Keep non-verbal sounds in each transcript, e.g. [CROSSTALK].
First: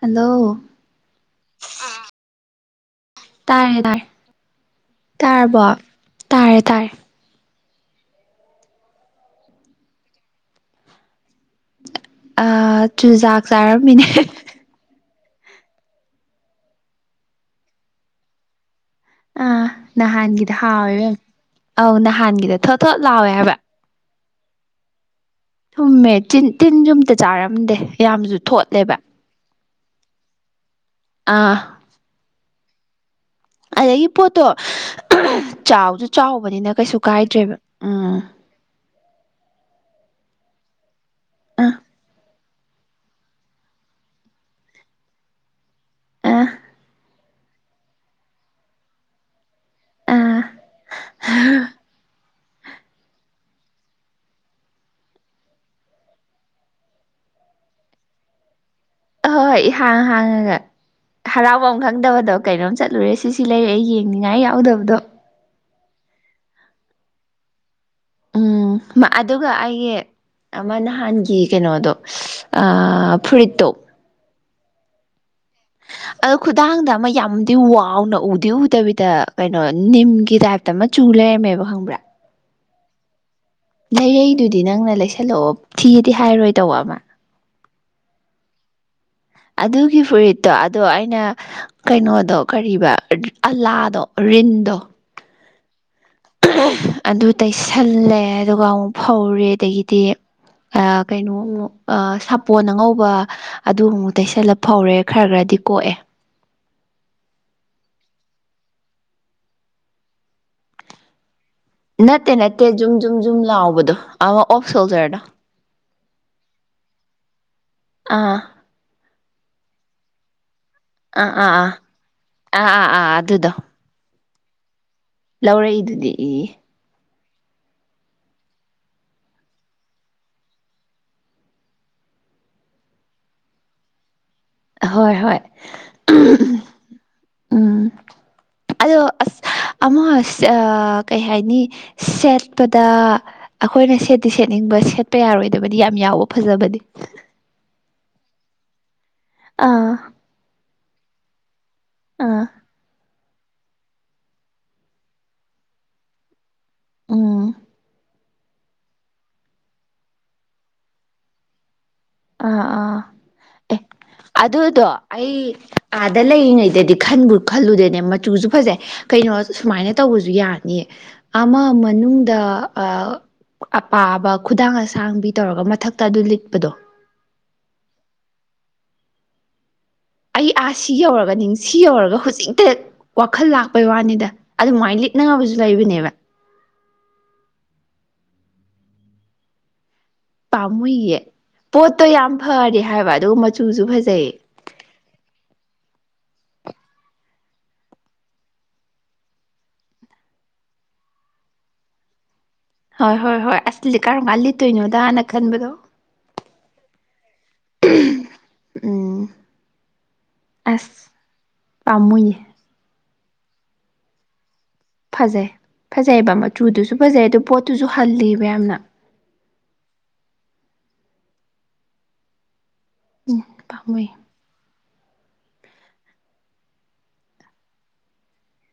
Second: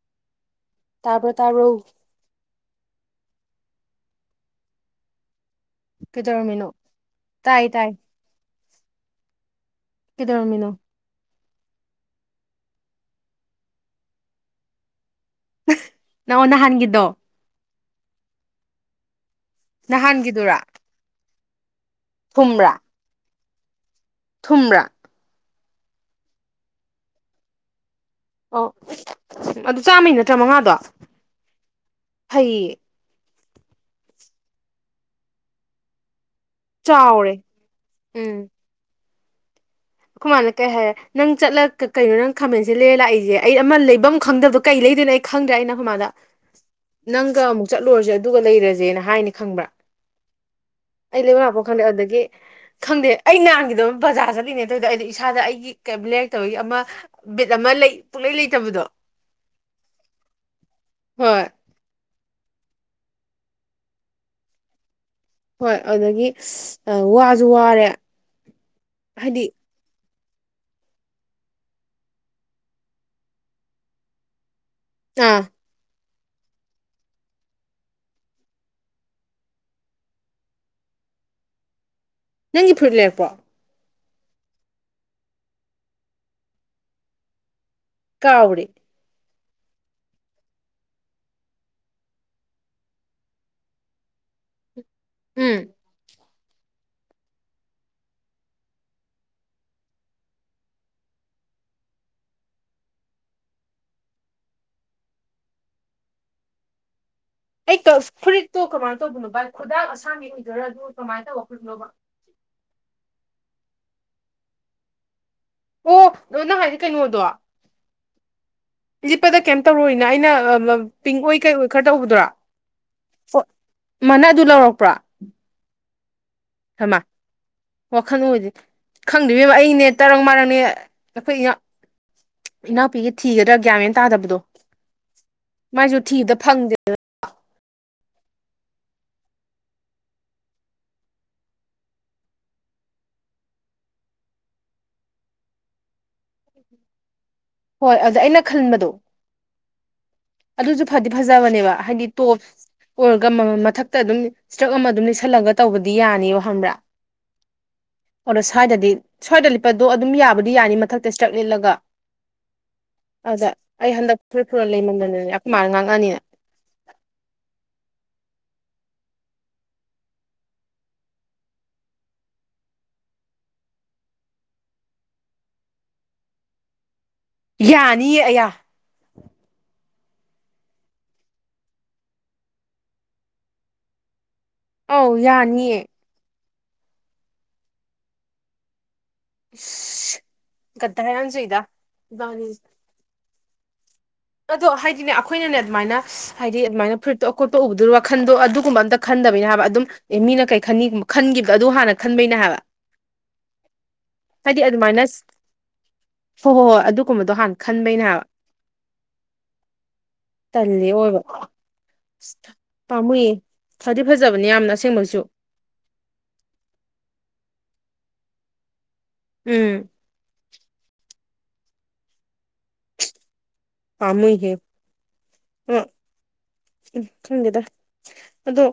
hello ꯇꯥꯕ꯭ꯔ‌ꯣ ꯇꯥꯕ꯭ꯔ‌ꯣ ꯇꯥꯔꯦ ꯇꯥꯔꯦ ꯇꯥꯔꯕꯣ ꯇꯥꯔꯦ ꯀꯩꯗꯧꯔꯝꯃꯤꯅꯣ ꯇꯥꯔꯦ ꯇꯥꯏ ꯇꯥꯏ ꯀꯩꯗꯧꯔꯝꯃꯤꯅꯣ ꯑ ꯆꯨꯖꯥꯛ ꯆꯥꯔꯝꯃꯤꯅꯦ [UNINTELLIGIBLE] [UNINTELLIGIBLE] ꯅꯑ‌ꯣ ꯅꯍꯥꯟꯒꯤꯗꯣ ꯑꯥ ꯅꯍꯥꯟꯒꯤꯗꯨꯔꯥ ꯅꯍꯥꯟꯒꯤꯗ‌ꯣ ꯍꯥꯎꯋꯦ ꯏꯕ‌ꯦꯝꯃ ꯑꯧ ꯅꯍꯥꯟꯒꯤꯗ‌ꯣ ꯊꯨꯝꯕ꯭ꯔꯥ ꯊꯣꯠ ꯊꯣꯠ ꯂꯥꯎꯋꯦ ꯍꯥꯏꯕ ꯊꯨꯝꯕ꯭ꯔꯥ ꯊꯨꯝꯃꯦ ꯇꯤꯟ ꯇꯤꯟꯖꯨ ꯑꯝꯇ ꯆꯥꯔꯝꯗꯦ ꯌꯥꯝꯁꯨ ꯑꯣ ꯊꯣꯠꯂꯦꯕ ꯑꯗꯨ ꯆꯥꯝꯃꯩ ꯅꯠꯇ꯭ꯔ ꯃꯉꯥꯗꯣ ꯑꯥ ꯐꯩꯌꯦ ꯑꯗꯒꯤ ꯄꯣꯠꯇꯣ [UNINTELLIGIBLE] ꯆꯥꯎꯖꯨ ꯆꯥꯎꯕꯅꯤꯅ ꯀꯩꯁꯨ ꯆꯥꯎꯔꯦ ꯀꯥꯏꯗ꯭ꯔꯦꯕ ꯎꯝ ꯑꯩꯈ‌ꯣꯏꯃꯥꯅ ꯀꯩ ꯍꯥꯏꯔꯦ ꯅꯪ ꯑꯥ ꯆꯠꯂꯒ ꯀ ꯀꯩꯅꯣ ꯅꯪ ꯈꯥꯃꯦꯟꯁꯤꯟ ꯂꯩꯔ ꯂꯥꯛꯏꯁꯦ ꯑꯩ ꯑꯃ ꯂꯩꯐꯝ ꯈꯪꯗꯕꯗꯣ ꯀꯩ ꯂꯩꯗꯣꯏꯅ‌ꯣ ꯑꯩ ꯈꯪꯗ꯭ꯔꯦ ꯑꯩꯅ ꯑꯈ‌ꯣꯏꯃꯥꯗ ꯑ ꯅꯪꯒ ꯑꯃꯨꯛ ꯆꯠꯂꯨꯔꯁꯦ ꯑꯗꯨꯒ ꯂꯩꯔꯖꯦꯅ ꯍꯥꯏꯅꯦ ꯈꯪꯕ꯭ꯔꯥ ꯑꯥ ꯑꯩ ꯂꯩꯕꯝ ꯂꯥꯛꯄꯝ ꯈꯪꯗꯦ ꯑꯗꯒꯤ ꯈꯪꯗꯦ ꯑꯩ ꯅꯍꯥꯟꯒꯤꯗꯣ ꯕꯖꯥꯔ ꯆꯠꯂꯤꯅꯦꯅ__ ‌ꯇꯧꯌꯤꯗꯣ ꯑꯩꯗꯤ ꯏꯁꯥꯗ ꯑꯩꯒꯤ ꯀꯦꯝ ꯂꯩꯔꯛꯇꯕꯒꯤ ꯑꯃ ꯕꯤꯠ ꯑꯃ ꯂꯩ ꯄꯨꯛꯂꯩ ꯂꯩꯇꯕꯗꯣ ꯑꯍꯣꯏ ꯍꯣꯏ [UNINTELLIGIBLE] ꯕꯝ ꯈꯪꯗꯕꯗꯣ ꯀꯩꯅꯣꯝ ꯆꯠꯂꯨꯔꯦ ꯁꯤ ꯁꯤ ꯂꯩꯔꯛꯏ ꯌꯦꯡꯅꯤꯡꯉꯥꯏ ꯌꯥꯎꯗꯕꯗꯣ ꯍꯣꯏ ꯑꯗꯨꯗꯒꯤ ꯏꯁ ꯋꯥꯖꯨ ꯋꯥꯔꯦ ꯎꯝ ꯃꯥ ꯍꯥꯏꯗꯤ ꯑꯗꯨꯒ ꯑꯩꯒꯤ ꯑꯃ ꯅꯍꯥꯟꯒꯤ ꯀꯩꯅꯣꯗꯣ ꯑ ꯐꯨꯔꯤꯠꯇꯣ ꯑꯥ ꯑꯗꯨ ꯈꯨꯗꯥꯡꯗ ꯑꯃ ꯌꯥꯝꯗꯤ ꯋꯥꯎꯅ ꯎꯗꯤ ꯎꯗꯕꯤꯗ ꯀꯩꯅꯣ ꯅꯤꯝꯒꯤ ꯇꯥꯏꯞ__ ꯇ ꯑꯃ ꯆꯨ ꯂꯩꯔꯝꯃꯦꯕ ꯈꯪꯕ꯭ꯔꯥ ꯅꯪꯒꯤ ꯐꯨꯔꯤꯠ ꯂꯩꯔꯛꯄ꯭ꯔꯣ ꯂꯩꯔꯛꯏꯗꯨꯗꯤ ꯅꯪꯅ ꯂꯩꯁꯜꯂꯛꯑꯣ ꯊꯤꯌꯦꯗꯤ ꯍꯥꯏꯔꯣꯏ ꯇꯧꯕ ꯑꯃ ꯀꯥꯎꯔ‌ꯦ ꯑꯗꯨꯒꯤ ꯐꯨꯔꯤꯠꯇꯣ ꯑꯗꯣ ꯑꯩꯅ ꯀꯩꯅꯣꯗꯣ ꯀꯔꯤꯕ ꯔ ꯑꯂꯥꯗꯣ ꯔꯤꯟꯗꯣ ꯎꯝ [UNINTELLIGIBLE] ꯑꯗꯨ ꯇꯩꯁꯜꯂꯦ ꯑꯗꯨꯒ ꯑꯃꯨꯛ ꯐꯧꯔꯤ ꯑꯗꯒꯤꯗꯤ ꯑꯥ ꯀꯩꯅꯣ ꯑꯃꯨꯛ ꯑꯥ ꯁꯥꯄꯣꯟ ꯑꯉꯧꯕ ꯑꯗꯨ ꯑꯃꯨꯛ ꯇꯩꯁꯜꯂ ꯐꯧꯔꯦ ꯈꯔ ꯈꯔꯗꯤ ꯀꯣꯛꯑꯦ ꯑꯩ ꯀꯁ ꯐꯨꯔꯤꯠꯇꯣ ꯀꯃꯥꯏꯅ ꯇꯧꯕꯅꯣ ꯚꯥꯏ ꯈꯨꯗꯥꯡ ꯑꯁꯥꯡꯕꯤ ꯑꯧꯏꯗ‌ꯣꯏꯔ ꯑꯗꯨꯒ ꯀꯃꯥꯏ ꯇꯧꯕ ꯐꯨꯔꯤꯠꯅ‌ꯣꯕ ꯅꯠꯇꯦ ꯅꯠꯇꯦ ꯖꯨꯝ ꯖꯨꯝ ꯖꯨꯝ ꯂꯥꯎꯕꯗꯣ ꯑꯃ ꯑꯣꯐ ꯁꯣꯜꯖꯔꯗꯣ ꯑꯣ ꯑꯣ ꯅꯪ ꯍꯥꯏꯖ‌ꯦ ꯀꯩꯅꯣꯗꯣ ꯑꯥ ꯂꯤꯠꯄꯗ ꯀꯦꯝ ꯇꯧꯔ‌ꯣꯏꯅ ꯑꯩꯅ ꯑ ꯑ ꯄꯤꯡ ꯑꯥ ꯑꯣꯏ ꯑꯥ ꯀꯩ ꯑꯣꯏ ꯑꯥ ꯈꯔ ꯇꯧꯕꯗꯨꯔꯣ ꯑꯥ ꯑꯥ ꯑꯥ ꯐꯣꯠ ꯑꯗꯨꯗꯣ ꯃ ꯅꯪ ꯑꯗꯨ ꯂꯧꯔꯛꯄ꯭ꯔꯣ ꯂꯧꯔꯛꯏꯗꯨꯗꯤ ꯏ ꯍꯃꯥ ꯋꯥꯈꯜ ꯑꯣꯏꯗ‌ꯦ ꯈꯪꯗ‌ꯦ ꯏꯕ‌ꯦꯝꯃ ꯑꯩꯅꯦ ꯇꯔꯪ ꯃꯔꯪꯅꯦ ꯑꯩꯈꯣꯏ ꯌꯥ ꯏꯅꯥꯎꯄꯤꯒꯤ ꯊꯤꯒꯗꯥ ꯒ꯭ꯌꯥꯠꯃꯦꯟ ꯇꯥꯗꯕꯗꯣ ꯍꯣꯏ ꯍꯣꯏ ꯃꯥꯏꯁꯨ ꯊꯤꯕꯗ [UNINTELLIGIBLE] ꯐꯪꯗꯦ ꯎꯝ ꯑꯗꯣ ꯑꯁ ꯑꯃ ꯑꯁ ꯑꯥ ꯀꯩ ꯍꯥꯏꯅꯤ ꯁꯦꯠꯄꯗ ꯑꯩꯈꯣꯏꯅ ꯁꯦꯠꯇꯤ ꯁꯦꯠꯅꯤꯡꯕ ꯁꯦꯠꯄ ꯌꯥꯔꯣꯏꯗꯕꯗꯤ ꯌꯥꯝ ꯌꯥꯎꯕ ꯐꯖꯕꯗꯤ ꯍꯣꯏ ꯑꯗꯥ ꯑꯩꯅ ꯈꯟꯕꯗꯣ ꯑꯥ ꯑꯗꯨꯁꯨ ꯐꯗꯤ ꯐꯖꯕꯅꯦꯕ ꯍꯥꯏꯗꯤ ꯇꯣꯞ ꯑꯥ ꯑꯣꯏ ꯒ ꯃꯊꯛꯇ ꯑꯗꯨꯝ ꯏꯁꯇ꯭ꯔꯛ ꯑꯃ ꯑꯗꯨꯝ ꯂꯩꯁꯜꯂꯒ ꯇꯧꯕꯗꯤ ꯌꯥꯅꯤꯕ ꯈꯪꯕ꯭ꯔꯥ ꯎꯝ ꯑꯗꯣ ꯁ꯭ꯋꯥꯏꯗꯗꯤ ꯁ꯭ꯋꯥꯏꯗ ꯂꯤꯠꯄꯗꯣ ꯑꯗꯨꯝ ꯌꯥꯕꯨꯗꯤ ꯌꯥꯅꯤ ꯃꯊꯛꯇ ꯏꯁꯇ꯭ꯔꯛ ꯂꯤꯠꯂꯒ ꯑꯥ ꯑꯥ ꯑꯗꯨꯗ ꯑꯦ ꯑꯩ ꯍꯟꯗꯛ ꯐꯨꯔꯤꯠ ꯐꯨꯔ ꯑꯗꯨꯗꯣ ꯂꯩꯃꯟꯗꯅꯅꯦ ꯑꯩ ꯑꯩꯈꯣꯏ ꯃꯥꯅ ꯉꯥꯡꯉꯛꯑꯅꯤꯅ ꯑꯥꯗ ꯂꯩꯔꯤꯉꯩꯗꯗꯤ ꯈꯟꯕꯨ ꯈꯜꯂꯨꯗꯦꯅꯦ ꯃꯆꯨꯁꯨ ꯐꯖꯩ ꯀꯩꯅꯣ ꯁꯨꯃꯥꯏꯅ ꯇꯧꯕꯁꯨ ꯌꯥꯅꯤꯌꯦ ꯑꯃ ꯃꯅꯨꯡꯗ ꯑꯥ ꯑꯄꯥꯕ ꯈꯨꯗꯥꯡ ꯑꯁꯥꯡꯕꯤ ꯇꯧꯔꯒ ꯃꯊꯛꯇ ꯑꯗꯨ ꯂꯤꯠꯄꯗꯣ ꯌꯥꯅꯤꯌꯦ ꯑꯌꯥ ꯑꯩ ꯑꯥ ꯁꯤ ꯌꯧꯔꯒ ꯅꯤꯡ ꯁꯤ ꯌꯧꯔꯒ ꯍꯧꯖꯤꯛꯇ ꯋꯥꯈꯜ ꯂꯥꯛꯄꯩ ꯋꯥꯅꯤꯗ ꯑꯗꯨꯃꯥꯏꯅ ꯑꯧ ꯂꯤꯠꯅꯕꯁꯨ ꯌꯥꯅꯤꯌꯦ ꯂꯩꯕꯅꯦꯕ [UNINTELLIGIBLE] ꯒꯗꯔ ꯄꯥꯝꯃꯨꯏꯌꯦ ꯌꯥꯝ ꯆꯨꯏꯗ ꯄꯣꯠꯇꯣ ꯌꯥꯝ ꯏꯕꯥꯅꯤꯁꯦ ꯐꯔꯤ ꯍꯥꯏꯕ ꯑꯗꯨꯒ ꯃꯆꯨꯁꯨ ꯐꯖꯩ ꯑꯗꯣ ꯍꯥꯏꯗꯤꯅꯦ ꯑꯩꯈꯣꯏꯅꯅꯦ ꯑꯗꯨꯃꯥꯏꯅ ꯍꯥꯏꯗꯤ ꯑꯗꯨꯃꯥꯏꯅ ꯐꯨꯔꯤꯠꯇꯣ ꯑꯀꯣꯠꯄ ꯎꯕꯗꯨ ꯋꯥꯈꯟꯗꯣ ꯑꯗꯨꯒꯨꯝꯕ ꯑꯝꯇ ꯈꯟꯗꯕꯩꯅꯦ ꯍꯥꯏꯕ ꯑꯗꯨꯝ ꯑꯦ ꯃꯤꯅ ꯀꯩ ꯈꯟꯅꯤ ꯈꯟꯈꯤꯕ ꯑꯗꯨ ꯍꯥꯟꯅ ꯈꯟꯕꯩꯅꯦ ꯍꯥꯏꯕ ꯍꯣꯏ ꯍꯣꯏ ꯍꯣꯏ ꯑꯁꯤꯗꯤ ꯀꯔꯝꯃꯥꯏꯅ ꯍꯥꯏꯗꯤ ꯑꯗꯨꯃꯥꯏꯅ ꯂꯤꯠꯇꯨꯏꯅꯣꯗꯥꯅ ꯈꯟꯕꯗꯣ ꯍꯣꯏ ꯑꯗꯨꯒꯨꯝꯕꯗꯣ ꯍꯥꯟꯅ ꯈꯟꯕꯩꯅꯦ ꯍꯥꯏꯕ ꯎꯝ ꯇꯜꯂꯤ ꯑꯁ ꯑꯣꯏꯕ ꯄꯥꯝꯃꯨꯏꯌꯦ ꯑꯁ ꯄꯥꯝꯃꯨꯏꯌꯦ ꯐꯗꯤ ꯐꯖꯕꯅꯤ ꯌꯥꯝꯅ ꯑꯁꯦꯡꯕ [UNINTELLIGIBLE] ꯐꯖꯩꯕ ꯃꯆꯨꯗꯨꯁꯨ ꯐꯖꯩ ꯑꯗꯨ ꯄꯣꯠꯇꯨꯁꯨ ꯍꯜꯂꯤꯕ ꯌꯥꯝꯅ ꯎꯝ ꯎꯝ ꯄꯥꯝꯃꯨꯏ ꯄꯥꯝꯃꯨꯏꯍꯦ [UNINTELLIGIBLE] ꯈꯪꯗꯦꯗ ꯑꯗꯣ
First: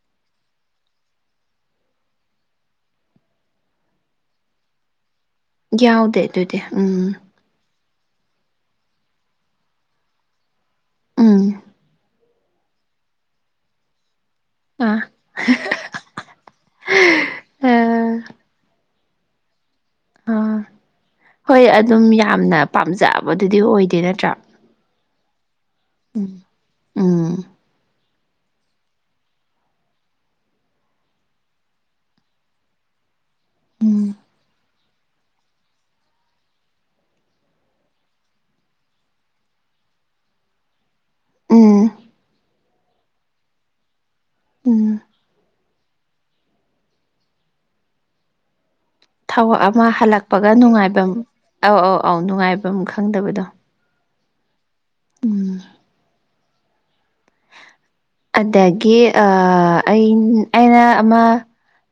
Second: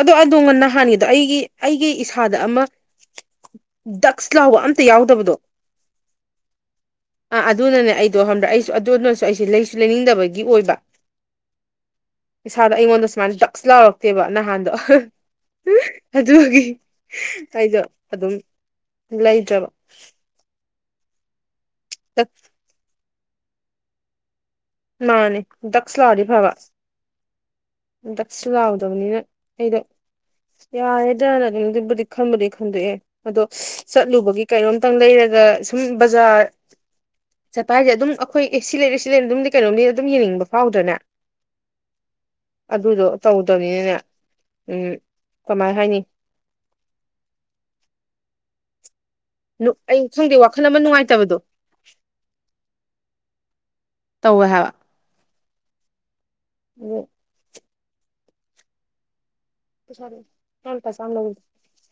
ꯑꯗꯣ ꯑꯗꯣ ꯅꯍꯥꯟꯒꯤꯗꯣ ꯑꯩꯒꯤ ꯑꯩꯒꯤ ꯏꯁꯥꯗ ꯑꯃ ꯗꯛꯁ ꯂꯥꯎꯕ ꯑꯝꯇ ꯌꯥꯎꯗꯕꯗꯣ ꯌꯥꯎꯗꯦ ꯑꯗꯨꯗꯤ ꯎꯝ ꯑꯥ ꯑꯗꯨꯅꯅꯦ ꯑꯩꯗꯣ ꯈꯪꯕ꯭ꯔꯥ ꯑꯩꯁꯨ ꯑꯗꯨꯅꯁꯨ ꯑꯩꯁꯦ ꯂꯩꯁꯨ ꯂꯩꯅꯤꯡꯗꯕꯒꯤ ꯑꯣꯏꯕ ꯎꯝ ꯏꯁꯥꯗ ꯑꯩꯉꯣꯟꯗ ꯁꯨꯃꯥꯏꯅ ꯗꯛꯁ ꯂꯥꯎꯔꯛꯇꯦꯕ ꯅꯍꯥꯟꯗꯣ ꯑꯥ ꯑꯗꯨꯒꯤ ꯑꯩꯗꯣ ꯑꯗꯨꯝ ꯂꯩꯗ꯭ꯔꯕ ꯑꯥ ꯍꯣꯏ ꯑꯗꯨꯝ ꯗꯛ ꯌꯥꯝꯅ ꯄꯥꯝꯖꯕꯗꯨꯗꯤ ꯑꯣꯏꯗꯦ ꯅꯠꯇ꯭ꯔꯥ ꯃꯥꯅꯦ ꯗꯛꯁ ꯂꯥꯎꯔꯗꯤ ꯎꯝ ꯐꯕ ꯎꯝ ꯗꯛꯁ ꯁꯨ ꯂꯥꯎꯗꯕꯅꯤꯅ ꯑꯩꯗꯣ ꯌꯥꯔꯦꯗꯥ ꯑꯗꯨꯝ ꯑꯗꯨꯕꯨꯗꯤ ꯈꯟꯕꯨꯗꯤ ꯈꯟꯗꯣꯛꯑꯦ ꯑꯗꯣ ꯆꯠꯂꯨꯕꯒꯤ ꯀꯩꯅꯣꯝ- ꯇꯪ ꯂꯩꯔꯒ ꯁꯨꯝ ꯕꯖꯥꯔ ꯆꯠꯄ ꯍꯥꯏꯁꯦ ꯑꯗꯨꯝ ꯑꯩꯈꯣꯏ ꯑꯦ ꯁꯤ ꯂꯩꯔꯛꯑꯦ ꯁꯤ ꯂꯩꯔꯔꯛꯑꯦ ꯑꯗꯨꯝꯗꯤ ꯀꯩꯅꯣꯝꯗꯤ ꯑꯗꯨꯝ ꯌꯦꯡꯅꯤꯡꯕ ꯐꯥꯎꯗ꯭ꯔꯅꯦ ꯎꯝ ꯑꯗꯨꯗꯣ ꯇꯧꯗꯕꯅꯤꯅꯅꯦ ꯎꯝ ꯀꯃꯥꯏ ꯍꯥꯏꯅꯤ ꯊꯕꯛ ꯑꯃ ꯑꯩ ꯈꯪꯗꯦ ꯍꯜꯂꯛꯄꯒ ꯋꯥꯈꯜ ꯑꯃ ꯅꯨꯡꯉꯥꯏꯐꯝ ꯅꯨꯡꯉꯥꯏꯇꯕꯗꯣ ꯑꯧ ꯑꯧ ꯑꯧ ꯅꯨꯡꯉꯥꯏꯐꯝ ꯈꯪꯗꯕꯗꯣ ꯇꯧꯋꯦ ꯍꯥꯏꯕ ꯎꯝ ꯎ ꯑꯗꯒꯤ ꯑ ꯑ ꯄꯩꯁꯥꯗꯣ ꯑꯩꯅ ꯂꯨꯄꯥ ꯆꯥꯝ ꯑꯃ ꯂꯧꯔꯤꯗꯣ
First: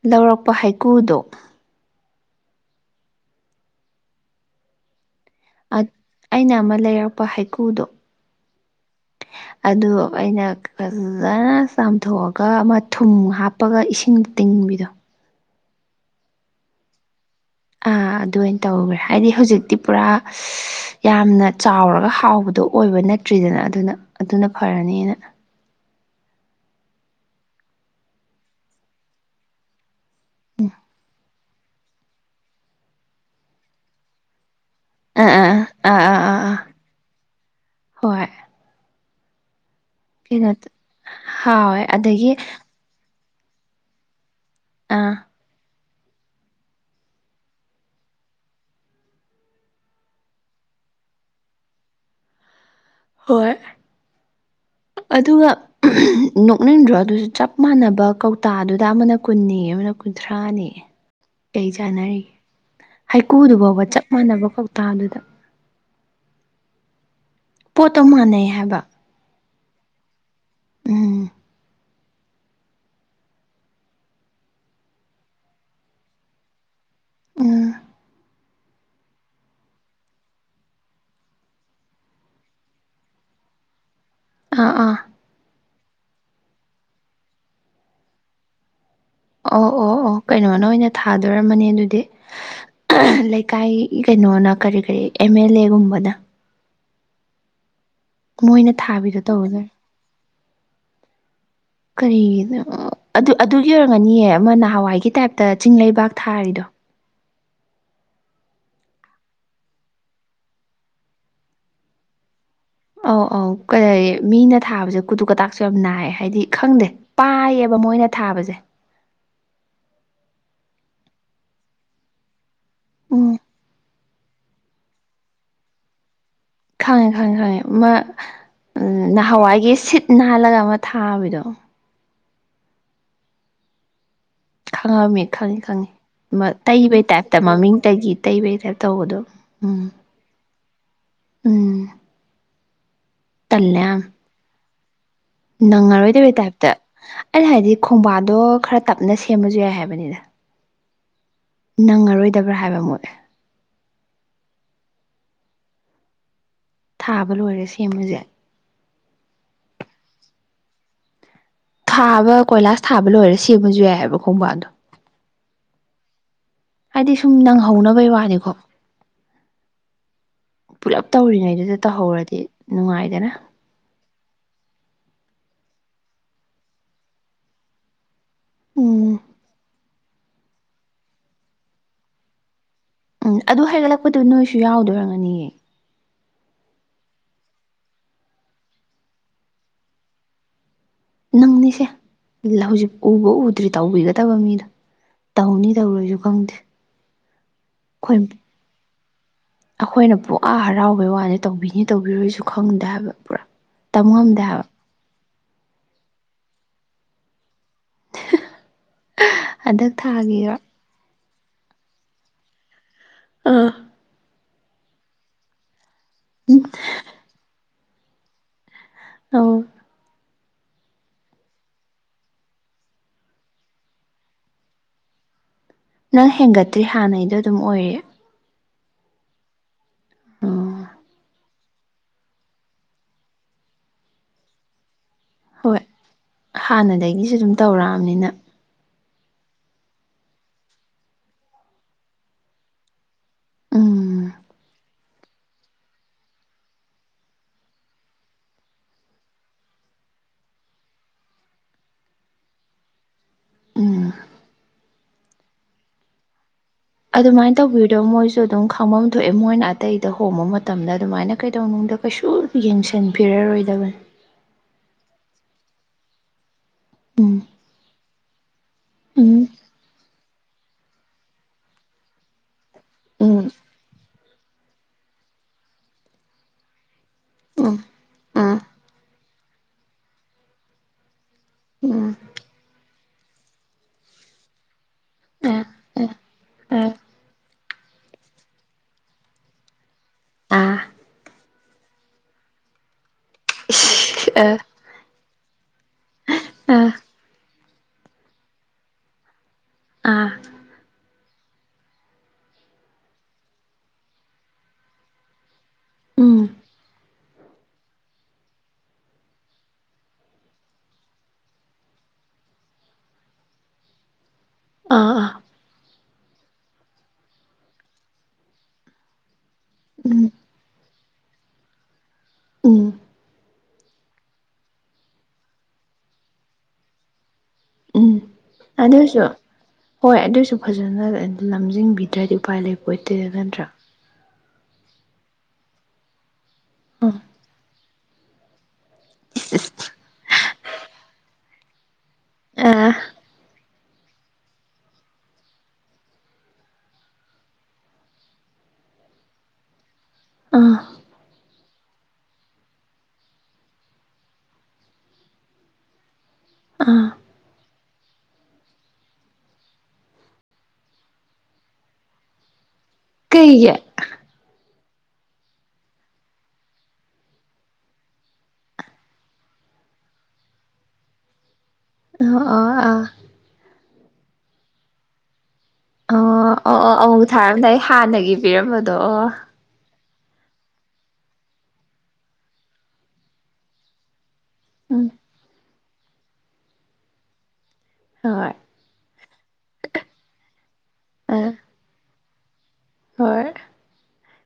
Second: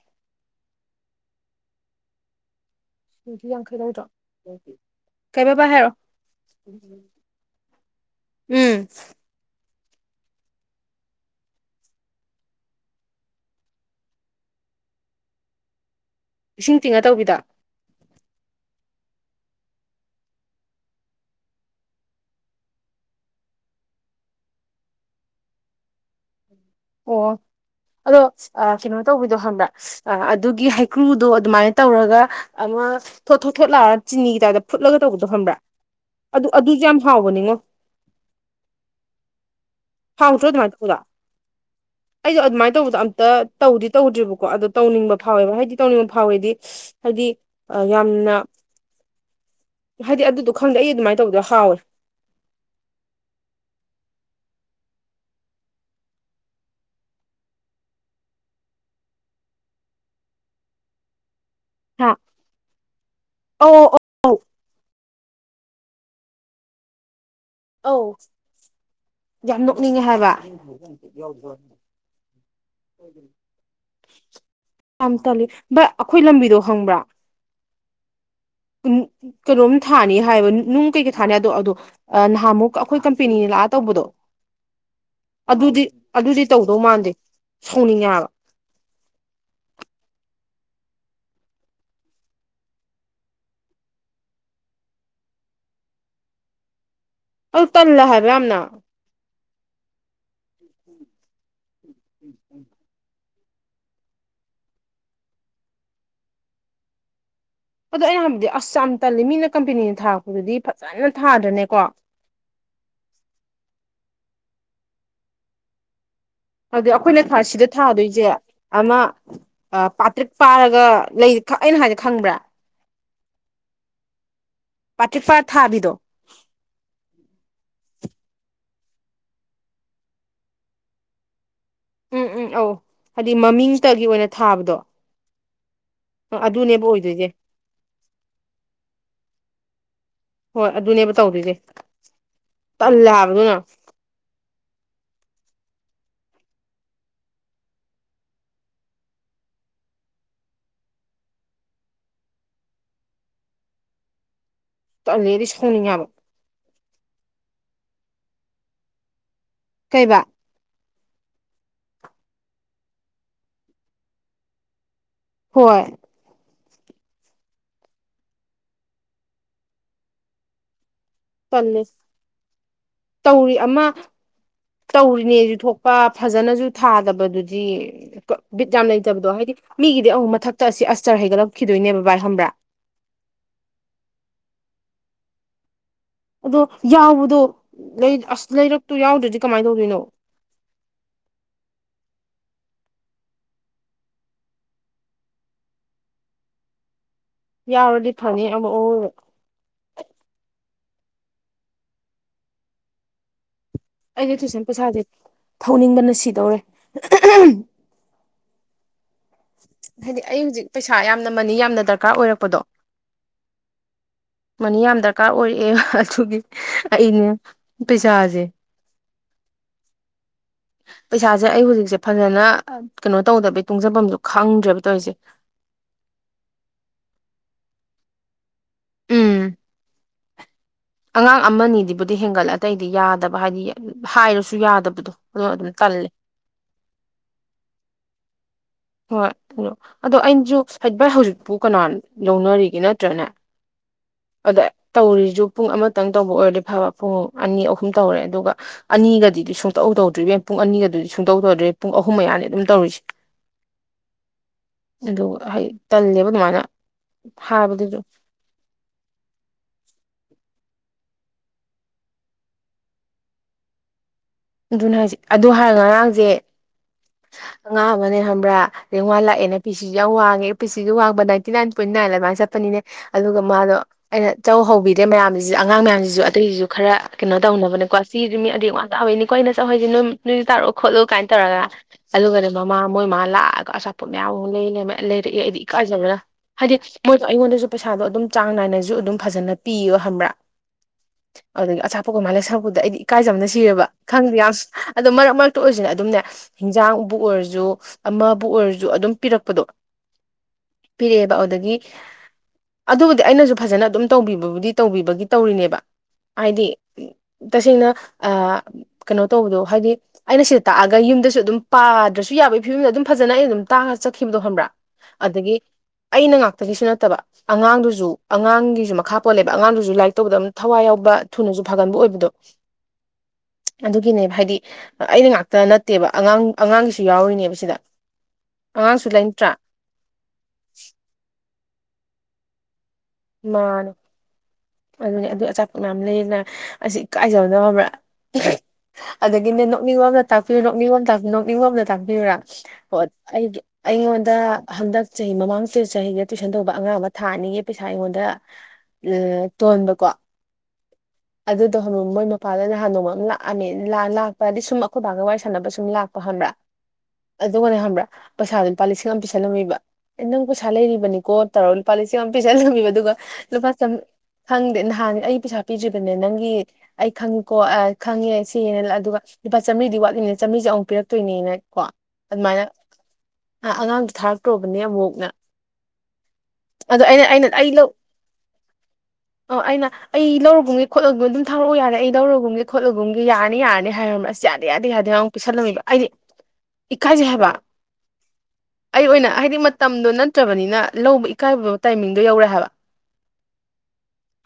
ꯂꯧꯔꯛꯄ ꯍꯩꯀꯨꯗꯣ ꯁꯤꯗꯤ ꯌꯥꯡꯈꯩ ꯂꯧꯗ꯭ꯔꯣ ꯀꯩꯔꯤꯕꯕꯥ ꯍꯦꯔꯣ ꯑꯩꯅ ꯑꯃ ꯂꯩꯔꯛꯄ ꯍꯩꯀꯨꯗꯣ ꯎꯝ ꯑꯗꯨ ꯑꯩꯅ ꯐꯖꯅ ꯆꯥꯝꯊꯣꯛꯑꯒ ꯃꯊꯨꯝ ꯍꯥꯞ ꯀꯞꯄꯒ ꯏꯁꯤꯡ ꯇꯤꯡꯕꯤꯗꯣ ꯏꯁꯤꯡ ꯇꯤꯡꯉ ꯇꯧꯕꯤꯗ ꯑꯥ ꯑꯗꯨꯅ ꯇꯧꯈ꯭ꯔꯦ ꯍꯥꯏꯗꯤ ꯍꯧꯖꯤꯛꯇꯤ ꯄꯨꯔꯥ ꯌꯥꯝꯅ ꯆꯥꯎꯔꯒ ꯍꯥꯎꯕꯗꯣ ꯑꯣꯏꯕ ꯅꯠꯇ꯭ꯔꯤꯗꯅ ꯑꯗꯨꯅ ꯑꯗꯨꯅ ꯐꯔꯅꯤꯅ ꯑꯣ ꯑꯗꯣ ꯀꯩꯅꯣ ꯇꯧꯕꯤꯗꯣ ꯍꯪꯕ꯭ꯔꯥ ꯑꯗꯨꯒꯤ ꯎꯝ ꯍꯩꯀ꯭ꯔꯨꯗꯣ ꯑꯗꯨꯃꯥꯏꯅ ꯇꯧꯔꯒ ꯑꯃ ꯊꯣꯠ ꯊꯣꯠ ꯊꯣꯠ ꯂꯥꯛꯑꯒ ꯆꯤꯅꯤꯒꯤ ꯇꯥꯏꯞꯇ ꯐꯨꯠꯂꯒ ꯇꯧꯕꯗꯣ ꯑꯥ ꯍꯕ꯭ꯔꯥ ꯑꯥ ꯑꯥ ꯑꯥ ꯑꯥ ꯑꯥ ꯑꯗꯨ ꯑꯥ ꯑꯗꯨꯁꯨ ꯌꯥꯝ ꯍꯥꯎꯕꯅꯤꯉꯣ ꯍꯣꯏ ꯐꯥꯎꯗ꯭ꯔꯣ ꯀꯩꯅꯣ ꯑꯗꯨꯃꯥꯏꯅ ꯄꯨꯔꯥ ꯍꯥꯎꯋꯦ ꯑꯗꯒꯤ ꯑꯩꯁꯨꯣ ꯑꯗꯨꯃꯥꯏꯅ ꯇꯧꯕꯗꯣ ꯑꯝꯇ ꯇꯧꯗꯤ ꯇꯧꯗ꯭ꯔꯤꯕꯀꯣ ꯑꯗꯣ ꯇꯧꯅꯤꯡꯕ ꯑꯥ ꯐꯥꯎꯋꯦꯕ ꯍꯥꯏꯗꯤ ꯇꯧꯅꯤꯡꯕ ꯐꯥꯎꯋꯦꯗꯤ ꯍꯥꯏꯗꯤ ꯌꯥꯝꯅ ꯍꯥꯏꯗꯤ ꯑꯗꯨꯗꯣ ꯈꯪꯗꯦ ꯑꯩ ꯑꯗꯨꯃꯥꯏꯅ ꯇꯧꯕꯗꯣ ꯍꯥꯎꯋꯦ ꯍꯣꯏ ꯑꯗꯨꯒ ꯅꯣꯛꯅꯤꯡꯗ꯭ꯔꯣ ꯑꯗꯨꯁꯨ ꯆꯞ ꯃꯥꯟꯅꯕ ꯀꯧꯇꯥꯗꯨꯗ ꯑꯃꯅ ꯀꯨꯟꯅꯤ ꯑꯃꯅ ꯀꯨꯟꯊ꯭ꯔꯥꯅꯦ ꯀ ꯍꯥ ꯆꯥꯟꯅꯔꯤꯒꯦ ꯍꯩꯀꯨꯗꯨ ꯑꯧ ꯐꯥꯎꯕ ꯑꯧ ꯆꯞ ꯃꯥꯟꯅꯕ ꯀꯧꯇꯥꯗꯨꯗ ꯄꯣꯠꯇꯣ ꯑꯧ ꯃꯥꯟꯅꯩ ꯍꯥꯏꯕ ꯌꯥꯝ ꯅꯣꯛꯅꯤꯡꯉꯦ ꯍꯥꯏꯕ ꯎꯝ ꯌꯥꯝ ꯇꯜꯂꯤ ꯕ ꯑꯩꯈꯣꯏ ꯂꯝꯕꯤꯗꯣ ꯍꯪꯕ꯭ꯔꯥ ꯎꯝ ꯀꯩꯅꯣꯝ ꯊꯥꯅꯤ ꯍꯥꯏꯌꯦꯕ ꯅꯨꯡ ꯀꯩꯀꯩ ꯊꯥꯅꯤ ꯑꯗꯣ ꯑꯗꯣ ꯅꯍꯥꯟꯃꯨꯛ ꯑꯩꯈꯣꯏ ꯀꯝꯄꯦꯅꯤꯅ ꯂꯥꯛꯑ ꯇꯧꯕꯗꯣ ꯑꯥ ꯑꯥ ꯑꯗꯨꯗꯤ ꯑꯗꯨꯗꯤ ꯇꯧꯗꯧ ꯃꯥꯟꯗꯦ ꯁꯣꯡꯅꯤꯡꯉꯦ ꯍꯥꯏꯕ ꯑꯣ ꯑꯣ ꯑꯣ ꯀꯩꯅꯣꯅ ꯑꯣꯏꯅ ꯊꯥꯗꯣꯔꯝꯕꯅꯤ ꯑꯗꯨꯗꯤ ꯂꯩꯀꯥꯏ ꯀꯩꯅꯣꯅ ꯀꯔꯤ ꯀꯔꯤ ꯑꯦꯝ ꯑꯦꯜ ꯑꯦꯒꯨꯝꯕꯅ ꯑꯜ ꯇꯜ ꯍꯥ ꯃꯣꯏꯅ ꯊꯥꯕꯤꯗꯣ ꯇꯧꯔꯨꯗꯔꯦ ꯀꯔꯤꯒꯤꯅ ꯑꯗꯨ ꯑꯗꯨꯒꯤ ꯑꯣꯏꯔꯒꯅꯤꯑ ꯑꯃ ꯅꯍꯥꯟꯋꯥꯏꯒꯤ ꯇꯥꯏꯞꯇ ꯆꯤꯡ ꯂꯩꯩꯕꯥꯛ ꯊꯥꯔꯤꯗꯣ ꯑꯗꯣ ꯑꯩꯅ ꯍꯥꯏꯕꯗꯤ ꯑꯁ ꯌꯥꯝꯅ ꯇꯜꯂꯤ ꯃꯤꯅ ꯀꯝꯄꯦꯅꯤꯅ ꯊꯥꯔꯛꯄꯗꯨꯗꯤ ꯐꯖꯅ ꯊꯥꯗ꯭ꯔꯅꯦꯀꯣ ꯑꯧ ꯑꯧ ꯀꯔꯤ ꯃꯤꯅ ꯊꯥꯕꯁꯦ ꯀꯨꯗꯨꯨ ꯀꯇꯥꯛꯁꯨ ꯌꯥꯝ ꯅꯥꯏꯌꯦ ꯍꯥꯏꯗꯤ ꯈꯪꯗꯦ ꯑꯗꯨꯗꯤ ꯑꯩꯈꯣꯏꯅ ꯁꯤꯗ ꯄꯥꯏꯌꯦꯕ ꯃꯣꯏꯅ ꯊꯥꯗꯣꯏꯁꯦ ꯊꯥꯕꯁꯦ ꯑꯃ ꯄꯥꯇ꯭ꯔꯤꯛ ꯄꯥꯔꯒ ꯂꯩ ꯑꯩꯅ ꯍꯥꯏꯗ ꯈꯪꯕ꯭ꯔꯥ ꯑꯣ ꯄꯥꯔꯇꯤꯐꯥꯔ ꯊꯥꯕꯤꯗꯣ ꯈꯪꯉꯦ ꯈꯪꯉꯦ ꯈꯪꯉꯦ ꯃꯥ ꯅꯍꯥꯟꯋꯥꯏꯒꯤ ꯁꯤꯠ ꯅꯥꯜꯂꯒ ꯑꯃ ꯊꯥꯕꯤꯗꯣ ꯎꯝ ꯎꯝ ꯑꯧ ꯍꯥꯏꯗꯤ ꯃꯃꯤꯡꯇꯒꯤ ꯑꯣꯏꯅ ꯊꯥꯕꯗꯣ ꯈꯪꯉꯝꯃꯤ ꯈꯪꯉꯤ ꯈꯪꯉꯤ ꯑꯗꯨꯅꯦꯕ ꯇꯩꯕꯩ ꯑꯣꯏꯗꯣꯏꯁꯦ ꯇꯥꯏꯞꯇ ꯃꯃꯤꯡꯇꯒꯤ ꯇꯩꯕꯩ ꯇꯥꯏꯞ ꯇꯧꯕꯗꯣ ꯎꯝ ꯍꯣꯏ ꯑꯗꯨꯅꯦꯕ ꯇꯧꯗꯣꯏꯁꯦ ꯍꯥꯏꯕꯗꯨꯅ ꯇꯂ ꯅꯪꯉꯔꯣꯏꯗꯔꯣꯏ ꯇꯥꯏꯞꯇ ꯑꯩꯅ ꯍꯥꯏꯗꯤ ꯈꯣꯡꯕꯥꯗꯣ ꯈꯔ ꯇꯞꯅ ꯁꯦꯝꯃꯁꯨ ꯌꯥꯏ ꯍꯥꯏꯕꯅꯤꯗ ꯅꯪꯉꯔꯣꯏꯗꯕ꯭ꯔꯥ ꯍꯥꯏꯕ ꯃꯣꯠꯂꯦ ꯂꯩꯔꯤꯁꯉꯕ ꯊꯥꯕ ꯂꯣꯏꯔꯦ ꯁꯦꯝꯃꯨꯁꯦ ꯀꯩꯕ ꯊꯥꯕ ꯀꯣꯏꯂꯥꯁ ꯊꯥꯕ ꯂꯣꯏꯔꯒ ꯁꯦꯝꯕꯁꯨ ꯌꯥꯏꯑꯕ ꯈꯣꯡꯕꯥꯟꯗꯣ ꯍꯣꯏ ꯍꯥꯏꯗꯤ ꯁꯨꯝ ꯅꯪꯍꯧꯅꯕꯩ ꯋꯥꯅꯤꯀꯣ ꯄꯨꯜꯂꯞ ꯇꯧꯔꯤꯉꯩꯗꯨꯗ ꯇꯧꯍꯧꯔꯗꯤ ꯅꯨꯡꯉꯥꯏꯗꯅ ꯄꯨꯏ ꯑꯃ ꯇꯧꯔꯤꯅꯦꯁꯨ ꯊꯣꯛꯄ ꯐꯖꯅꯁꯨ ꯊꯥꯗꯕꯗꯨꯗꯤ ꯕꯤꯠ ꯌꯥꯝ ꯎꯝ ꯂꯩꯇꯕꯗꯣ ꯍꯥꯏꯗꯤ ꯃꯤꯒꯤꯗꯤ ꯑꯃꯨꯛ ꯃꯊꯛꯇ ꯑꯁꯤ ꯑꯁꯇꯔ ꯍꯩꯒꯠꯂꯛꯈꯤꯗꯣꯏꯅꯦꯕ ꯚꯥꯏ ꯈꯪꯕ꯭ꯔꯥ ꯎꯝ ꯑꯗꯨ ꯍꯥꯏꯒꯠꯂꯛꯄꯗꯨ ꯅꯣꯏꯁꯨ ꯌꯥꯎꯗꯣꯏ ꯑꯣꯏꯔꯝꯒꯅꯤꯌꯦ ꯑꯗꯣ ꯌꯥꯎꯕꯗꯣ ꯂꯩ ꯑꯁ ꯂꯩꯔꯛꯇꯣ ꯌꯥꯎꯗ꯭ꯔꯗꯤ ꯀꯃꯥꯏꯅ ꯇꯧꯗꯣꯏꯅꯣ ꯅꯪꯅꯤꯁꯦ ꯍꯧꯖꯤꯛ ꯎꯕ ꯎꯗ꯭ꯔꯤ ꯇꯧꯕꯤꯒꯗꯕ ꯃꯤꯗꯣ ꯇꯧꯅꯤ ꯇꯧꯔꯣꯏꯁꯨ ꯈꯪꯗꯦ ꯌꯥꯎꯔꯗꯤ ꯑꯩꯈꯣꯏ ꯐꯅꯤ ꯑꯃꯨꯛ ꯑꯥꯑꯣꯏꯕ ꯑꯩꯈꯣꯏꯅ ꯄꯨꯡꯍꯥ ꯍꯔꯥꯎꯕꯩ ꯋꯥꯅꯤ ꯇꯧꯕꯤꯅꯤ ꯇꯧꯕꯤꯔꯣꯏꯁꯨ ꯈꯪꯗꯦ ꯍꯥꯏꯕ ꯄꯨꯔꯥ ꯑꯩꯩꯗꯤ ꯇꯝꯉꯝꯗꯦ ꯍꯥꯏꯕ ꯇꯨꯏꯁꯟ ꯄꯩꯁꯥꯁꯦ ꯊꯧꯅꯤꯡꯕꯅ ꯁꯤꯗꯧꯔꯦ ꯍꯟꯗꯛ ꯍꯥꯏꯗꯤ ꯑꯩ ꯊꯥꯒꯤꯔ ꯍꯧꯖꯤꯛ ꯄꯩꯁꯥ ꯌꯥꯝꯅ ꯃꯅꯤ ꯌꯥꯝꯅ ꯗꯔꯀꯥꯔ ꯑꯣꯏꯔꯛꯄꯗꯣ ꯑꯥ ꯃꯅꯤ ꯌꯥꯝ ꯗꯔꯀꯥꯔ ꯑꯣꯏꯔꯛꯑꯦ ꯑꯗꯨꯒꯤ ꯑꯩꯅꯦ ꯄꯩꯁꯥꯁꯦ ꯑꫭ ꯄꯩꯁꯥꯁꯦ ꯑꯩ ꯍꯧꯖꯤꯛꯁꯦ ꯐꯖꯅ ꯀꯩꯅꯣ ꯇꯧꯗꯕꯩ ꯇꯨꯡꯖꯐꯝꯗꯣ ꯈꯪꯗ꯭ꯔꯦꯕ ꯇꯧꯔꯤꯁꯦ ꯅꯪ ꯍꯦꯟꯒꯠꯇ꯭ꯔꯤ ꯍꯥꯟꯅꯩꯗꯣ ꯑꯗꯨꯝ ꯑꯣꯏꯔꯤ ꯎꯝ ꯑꯣ ꯑꯉꯥꯡ ꯑꯃ ꯑꯅꯤꯗꯤꯕꯨꯗꯤ ꯍꯦꯟꯒꯠꯂ ꯑꯇꯩꯗꯤ ꯌꯥꯗꯕ ꯍꯥꯏꯗꯤ ꯍꯥꯏꯔꯁꯨ ꯌꯥꯗꯕꯗꯣ ꯑꯗꫭ ꯑꯗꯨꯝ ꯍꯣꯏ ꯇꯜꯂꯦ ꯍꯥꯟꯅꯗꯒꯤꯁꯨ ꯑꯗꯨꯝ ꯇꯧꯔꯛꯑꯕꯅꯤꯅ ꯍꯣꯏ ꯑꯗ ꯑꯗꯣ ꯑꯩꯅꯁꯨ ꯚꯥꯏ ꯍꯧꯖꯤꯛꯄꯨ ꯀꯅꯥ ꯂꯧꯅꯔꯤꯒꯦ ꯅꯠꯇ꯭ꯔꯅꯦ ꯎꯝ ꯑꯗꯥ ꯇꯧꯔꯤꯁꯨ ꯄꯨꯡ ꯑꯃꯇꯪ ꯇꯧꯕ ꯑꯣꯏꯔꯗꯤ ꯐꯕ ꯄꯨꯡ ꯑꯅꯤ ꯑꯍꯨꯝ ꯇꯧꯔꯦ ꯑꯗꯨꯒ ꯑꯅꯤꯒꯗꯨꯗꯤ ꯁꯨꯡꯇꯧ ꯇꯧꯗ꯭ꯔꯦ ꯏꯕꯦꯝꯃꯥ ꯄꯨꯡ ꯑꯅꯤꯒꯗꯨꯗꯤ ꯁꯨꯡꯇꯧ ꯇꯧꯗ꯭ꯔꯦ ꯄꯨꯡ ꯑꯍꯨꯝ ꯃꯌꯥꯅꯤ ꯑꯗꯨꯝ ꯇꯧꯔꯤꯁꯦ ꯎꯝ ꯑꯗꯨ ꯍꯩ ꯇꯜꯂꯦꯕ ꯑꯗꯨꯃꯥꯏꯅ ꯑꯗꯨꯃꯥꯏꯅ ꯇꯧꯕꯤꯗꯣ ꯍꯥꯏꯕꯗꯨꯁꯨ ꯃꯣꯏꯁꯨ ꯑꯗꯨꯝ ꯈꯪꯐꯝ ꯊꯣꯛꯑꯦ ꯃꯣꯏꯅ ꯑꯇꯩꯗ ꯍꯣꯡꯕ ꯃꯇꯝꯗ ꯑꯗꯨꯃꯥꯏꯅ ꯀꯩꯗꯧꯅꯨꯡꯗ ꯀꯩꯁꯨ ꯌꯦꯡꯁꯤꯟꯕꯤꯔꯔꯣꯏꯗꯕꯅꯤ ꯑꯗꯨꯅꯦ ꯍꯥꯏꯁꯦ ꯑꯗꯨ ꯍꯥꯏꯔ ꯉꯔꯥꯡꯁꯦ ꯎꯝ ꯑꯉꯥꯡ ꯑꯃꯅꯦ ꯈꯪꯕ꯭ꯔꯥ ꯔꯦꯡꯋꯥꯜ ꯂꯥꯛꯑꯦꯅ ꯄꯤ ꯁꯤꯁꯨ ꯌꯥꯝ ꯋꯥꯡꯉꯦ ꯄꯤ ꯁꯤꯁꯨ ꯋꯥꯡꯕ ꯅꯥꯏꯟꯇꯤ ꯅꯥꯏꯟ ꯄꯣꯏꯟ ꯅꯥꯏꯟ ꯑꯗꯨꯃꯥꯏꯅ ꯆꯠꯄꯅꯤꯅꯦ ꯑꯗꯨꯒ ꯎꯝ ꯃꯥꯗꯣ ꯑꯩꯅ ꯆꯧ ꯍꯧꯕꯤꯗꯦ ꯃꯌꯥꯝꯁꯤꯁꯨ ꯑꯉꯥꯡ ꯃꯌꯥꯝꯁꯤꯁꯨ ꯑꯇꯩꯁꯤꯁꯨ ꯈꯔ ꯀꯩꯅꯣ ꯎꯝ ꯇꯧꯅꯕꯅꯦꯀꯣ ꯁꯤꯁꯨ ꯃꯤ ꯎꯝ ꯔꯦꯡꯋꯥꯟ ꯇꯥꯕꯅꯤꯀꯣ ꯑꯩꯅ ꯆꯧ ꯍꯥꯏꯁꯦ ꯅꯣꯏꯁꯨ ꯇꯥꯔꯛ ꯈꯣꯠꯂꯨ ꯀꯥꯏꯅ ꯇꯧꯔꯒ ꯎꯝ ꯑꯗꯨꯒꯅꯦ ꯃꯃꯥ ꯃꯣꯏꯃꯥ ꯂꯥꯛꯑꯒ ꯑꯆꯥꯄꯣꯠ ꯃꯌꯥꯝ ꯑꯃꯨꯛ ꯂꯩ ꯂꯩꯔꯝꯃꯦ ꯂꯩꯔꯛꯑꯦ ꯑ ꯑꯩꯗꯤ ꯑ ꯏꯀꯥꯏꯖꯕꯅ ꯍꯥꯏꯗꯤ ꯑ ꯃꯣꯏꯗ ꯑꯩꯉꯣꯟꯗꯁꯨ ꯄꯩꯁꯥꯗꯣ ꯑꯗꯨꯝ ꯆꯥꯡ ꯅꯥꯏꯅꯁꯨ ꯑꯗꯨꯝ ꯐꯖꯅ ꯄꯤꯌꯦꯕ ꯈꯪꯕ꯭ꯔꯥ ꯑꯥ ꯑꯗꯨꯗꯒꯤ ꯑꯆꯥꯄꯣꯠꯀ ꯃꯥꯏ ꯂꯩꯁꯤꯟ ꯔꯛꯄꯨꯗ ꯑꯩꯗꯤ ꯏꯀꯥꯏꯖꯅ ꯁꯤꯔꯕ ꯈꯪꯗꯦ ꯌꯥꯝ ꯑ ꯑꯗꯣ ꯃꯔꯛ ꯃꯔꯛꯇ ꯑꯣꯏꯔꯁꯤꯅ ꯑꯗꯨꯝꯅꯦ ꯑ ꯍꯤꯟꯖꯥꯡꯕꯨ ꯑꯣꯏꯔꯁꯨ ꯑꯃꯕꯨ ꯑꯣꯏꯔꯁꯨ ꯑꯗꯨꯝ ꯄꯤꯔꯛꯄꯗꯣ ꯑꯥ ꯄꯤꯔꯛꯑꯦꯕ ꯑꯗꯨꯗꯒꯤ ꯑꯗꯨꯕꯨꯗꯤ ꯑꯩꯅꯁꯨ ꯐꯖꯅ ꯑꯗꯨꯝ ꯇꯧꯕꯤꯕꯕꯨꯗꯤ ꯇꯧꯕꯤꯕꯒꯤ ꯇꯧꯔꯤꯅꯦꯕ ꯎꯝ ꯍꯥꯏꯗꯤ ꯇꯁꯦꯡꯅ ꯑ ꯀꯩꯅꯣ ꯇꯧꯕꯗꯣ ꯍꯥꯏꯗꯤ ꯑꯩꯅ ꯁꯤꯗ ꯇꯥꯛꯑꯒ ꯌꯨꯝꯗꯁꯨ ꯑꯗꯨꯝ ꯄꯥꯗ꯭ꯔꯁꯨ ꯌꯥꯕꯒꯤ ꯐꯤꯕꯝꯗ ꯑꯗꯨꯝ ꯐꯖꯅ ꯑꯩꯅ ꯑꯗꯨꯝ ꯇꯥꯡꯑꯒ ꯆꯠꯈꯤꯕꯗꯣ ꯈꯪꯕ꯭ꯔꯥ ꯑꯥ ꯑꯥ ꯑꯗꯥꯒꯤ ꯑꯩꯅ ꯉꯥꯛꯇꯒꯤꯁꯨ ꯅꯠꯇꯕ ꯑꯉꯥꯡꯗꯨꯁꯨ ꯑꯉꯥꯡꯒꯤꯁꯨ ꯃꯈꯥ ꯄꯣꯜꯂꯦꯕ ꯑꯉꯥꯡꯗꯨꯁꯨ ꯂꯥꯏꯔꯤꯛ ꯎꯝ ꯇꯧꯕꯗꯣ ꯑꯗꯨꯝ ꯊꯋꯥꯏ ꯌꯥꯎꯕ ꯊꯨꯅꯁꯨ ꯐꯒꯟꯕ ꯑꯣꯏꯕꯗꯣ ꯎꯝ ꯑꯗꯨꯒꯤꯅꯦꯕ ꯍꯥꯏꯗꯤ ꯑꯩꯅ ꯉꯥꯛꯇ ꯅꯠꯇꯦꯕ ꯑꯉꯥꯡ ꯑꯉꯥꯡꯒꯤꯁꯨ ꯌꯥꯎꯔꯤꯅꯦꯕ ꯁꯤꯗ ꯎꯝ ꯑꯉꯥꯡꯁꯨ ꯑꯗꯨꯁꯨ ꯂꯩꯇ꯭ꯔꯥ ꯍꯣꯏ ꯑꯗꯨꯁꯨ ꯐꯖꯅ ꯂꯝꯖꯤꯡꯕꯤꯗ꯭ꯔꯗꯤ ꯎꯄꯥꯏ ꯂꯩꯔ ꯑꯣꯏꯇꯔꯒꯟ ꯅꯗ꯭ꯔꯥ ꯑꯗꯨꯅꯤ ꯑꯗꯨ ꯑꯆꯥꯄꯠ ꯃꯌꯥꯝ ꯂꯩꯌꯦꯅ ꯑꯁꯤ ꯏ ꯎꯝ ꯀꯥꯏꯖꯕꯗꯣ ꯕ꯭ꯔꯥ ꯑꯗꯒꯤꯅꯦ ꯅꯣꯛꯅꯤꯡꯂꯣꯝꯅ ꯇꯥꯛꯄꯤꯌꯨ ꯅꯣꯛꯅꯤꯡꯉꯣꯝꯄꯤ ꯅꯣꯛꯅꯤꯡꯉꯣꯝꯗ ꯇꯥꯛꯄꯤꯕꯨꯔꯥ ꯑ ꯍ ꯑꯩꯒꯤ ꯑꯩꯉꯣꯟꯗ ꯍꯟꯗꯛ ꯆꯍꯤ ꯃꯃꯥꯡ ꯆꯍꯤꯗ ꯇꯨꯋꯏꯁꯟ ꯇꯧꯕ ꯑꯉꯥꯡ ꯑꯃ ꯊꯥꯅꯤꯌꯦ ꯄꯩꯁꯥ ꯑꯩꯉꯣꯟꯗ ꯎꯝ ꯇꯣꯟꯕꯀꯣ ꯑꯥ ꯑꯗꯨꯗꯣ ꯃꯣꯏ ꯃꯄꯥꯗ ꯅꯍꯥꯟ ꯅꯣꯡꯃ ꯑꯃ ꯂꯥꯛꯑꯝꯃꯦ ꯂ ꯂꯥꯛꯄ ꯍꯥꯏꯗꯤ ꯁꯨꯝ ꯑꯩꯈꯣꯏ ꯕꯥꯒ ꯋꯥꯔꯤ ꯁꯥꯟꯅꯕ ꯁꯨꯝ ꯂꯥꯛꯄ ꯈꯪꯕ꯭ꯔꯥ ꯎꯝ ꯑꯗꯨꯒꯅꯦ ꯈꯪꯕ꯭ꯔꯥ ꯄꯩꯁꯥꯗꯣ ꯂꯨꯄꯥ ꯂꯤꯁꯤꯡ ꯑꯃ ꯄꯤꯁꯜꯂꯝꯃꯤꯕ ꯑꯦ ꯅꯪ ꯄꯩꯁꯥ ꯂꯩꯔꯤꯕꯅꯤꯀꯣ ꯇꯧꯔꯣ ꯂꯨꯄꯥ ꯂꯤꯁꯤꯡ ꯑꯃ ꯄꯩꯁꯥꯂꯝꯃꯤꯕ ꯑꯗꯨꯒ ꯂꯨꯄꯥ ꯀꯩꯒꯤ ꯆꯝ ꯈꯪꯗꯦ ꯅꯍꯥꯟ ꯑꯩ ꯄꯩꯁꯥ ꯄꯤꯗ꯭ꯔꯤꯕꯅꯦ ꯅꯪꯒꯤ ꯑꯩ ꯈꯪꯉꯀꯣ ꯈꯪꯉꯦ ꯁꯤꯅ ꯑꯗꯨꯒ ꯂꯨꯄꯥ ꯆꯥꯝꯔꯤꯗꯤ ꯋꯥꯠꯂꯤꯅꯤꯅ ꯆꯥꯝꯔꯤꯁꯦ ꯑꯃꯨꯛ ꯄꯤꯔꯛꯇꯣꯏꯅꯦꯅ ꯀꯣ ꯑꯣ ꯑꯗꯨꯃꯥꯏꯅ ꯑꯣ ꯑꯥ ꯑꯉꯥꯡꯗꯨꯣ ꯊꯥꯔꯛꯇ꯭ꯔꯨꯕꯅꯦ ꯑꯃꯨꯛꯅ ꯑꯣ ꯑꯣ ꯑꯣ ꯑꯗꯣ ꯑꯩꯅ ꯑꯃꯨꯛ ꯑꯩꯅ ꯊꯥꯔꯝꯗꯥꯏ ꯍꯥꯟꯅꯒꯤ ꯄꯤꯔꯝꯕꯗꯣ ꯑꯣ ꯑꯣ ꯑꯩꯅ ꯑꯩ ꯂꯧꯔꯨꯒꯨꯝꯒꯦ ꯈꯣꯠꯂꯒꯨꯝ ꯑꯗꯨꯝ ꯊꯥꯔꯛꯎ ꯌꯥꯔꯦ ꯑꯩ ꯂꯧꯔꯨꯒꯨꯝꯒꯦ ꯈꯣꯠꯂꯒꯨꯝꯒ ꯌꯥꯔꯅꯤ ꯌꯥꯔꯅꯤ ꯍꯥꯏꯔꯝꯃꯁ ꯌꯥꯅꯤ ꯌꯥ ꯌꯥꯗꯦ ꯎꯝ ꯌꯥꯗꯦ ꯑꯃꯨꯛ ꯄꯤꯁꯜꯂꯝꯃꯤꯕ ꯑꯩꯗꯤ ꯏꯀꯥꯏꯁꯦ ꯍꯥꯏꯕ ꯍꯣꯏ ꯑꯩ ꯑꯣꯏꯅ ꯍꯥꯏꯗꯤ ꯃꯇꯝꯗꯣ ꯅꯠꯇ꯭ꯔꯕꯅꯤꯅ ꯂꯧꯕ ꯑ ꯏꯀꯥꯏꯕ ꯇꯥꯏꯃꯤꯡꯗꯣ ꯌꯧꯔꯦ ꯍꯥꯏꯕ ꯍꯣꯏ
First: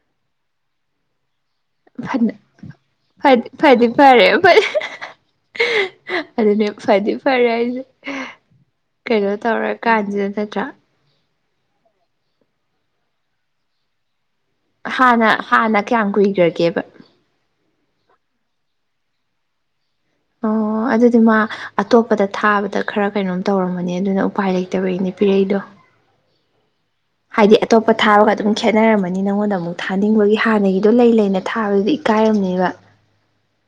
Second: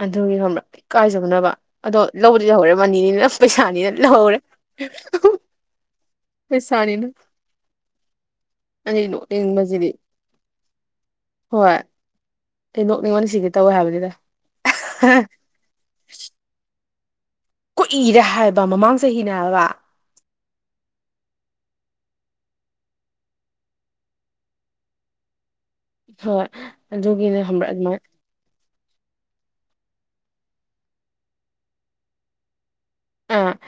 ꯑꯗꯨꯒꯤ ꯈꯪꯕ꯭ꯔꯥ ꯏ ꯀꯥꯏꯖꯕꯅꯕ ꯑꯗꯣ ꯐꯅ ꯂꯧꯕꯗꯤ ꯂꯧꯍꯧꯔꯦ ꯃꯅꯤꯅꯤꯅ ꯐꯗꯤ ꯐꯗꯤ ꯄꯩꯁꯥꯅꯤꯅ ꯂꯧꯍꯧꯔꯦ ꯑꯗꯨ ꯄꯩꯁꯥꯅꯤꯅ ꯐꯗꯤ ꯐꯔ ꯑꯩ ꯀꯩꯅꯣ ꯇꯧꯔ ꯅꯣꯛꯅꯤꯡꯕꯁꯤꯗꯤ ꯀꯟꯖꯤꯗ ꯅꯠꯇ꯭ꯔꯥ ꯍꯣꯏ ꯑꯩ ꯅꯣꯛꯅꯤꯡꯕꯅ ꯁꯤꯒꯦ ꯇꯧꯋꯦ ꯍꯥꯏꯕꯅꯤꯗ ꯍꯥꯟꯅ ꯍꯥꯟꯅ ꯀꯌꯥꯝ ꯀꯨꯏꯈ꯭ꯔꯒꯦꯕ ꯀꯣꯛꯏꯔꯦ ꯍꯥꯏꯕ ꯃꯃꯥꯡ ꯆꯍꯤꯅꯦ ꯍꯥꯏꯕ ꯑꯣ ꯑꯗꯨꯗꯤ ꯃꯥ ꯑꯇꯣꯞꯄꯗ ꯊꯥꯕꯗ ꯈꯔ ꯀꯩꯅꯣꯝ ꯇꯧꯔꯝꯕꯅꯤ ꯑꯗꯨꯅ ꯎꯄꯥꯏ ꯂꯩꯇꯕꯩꯅꯦ ꯄꯤꯔꯛꯏꯗꯣ ꯍꯣꯏ ꯑꯗꯨꯒꯤꯅꯦ ꯍꯥꯏꯗꯤ ꯈꯪꯕ꯭ꯔꯥ ꯑꯇꯣꯞꯄ ꯑꯗꯨꯃꯥꯏꯅ ꯊꯥꯕꯒ ꯑꯗꯨꯝ ꯈꯦꯠꯅꯔꯝꯃꯅꯤ ꯅꯪꯉꯣꯟꯗ ꯑꯃꯨꯛ ꯊꯥꯅꯤꯡꯕꯒꯤ ꯍꯥꯟꯅꯒꯤꯗꯣ ꯂꯩ ꯂꯩꯅ ꯊꯥꯕꯗꯨꯗꯤ ꯏꯀꯥꯏꯔꯝꯅꯦꯕ ꯑ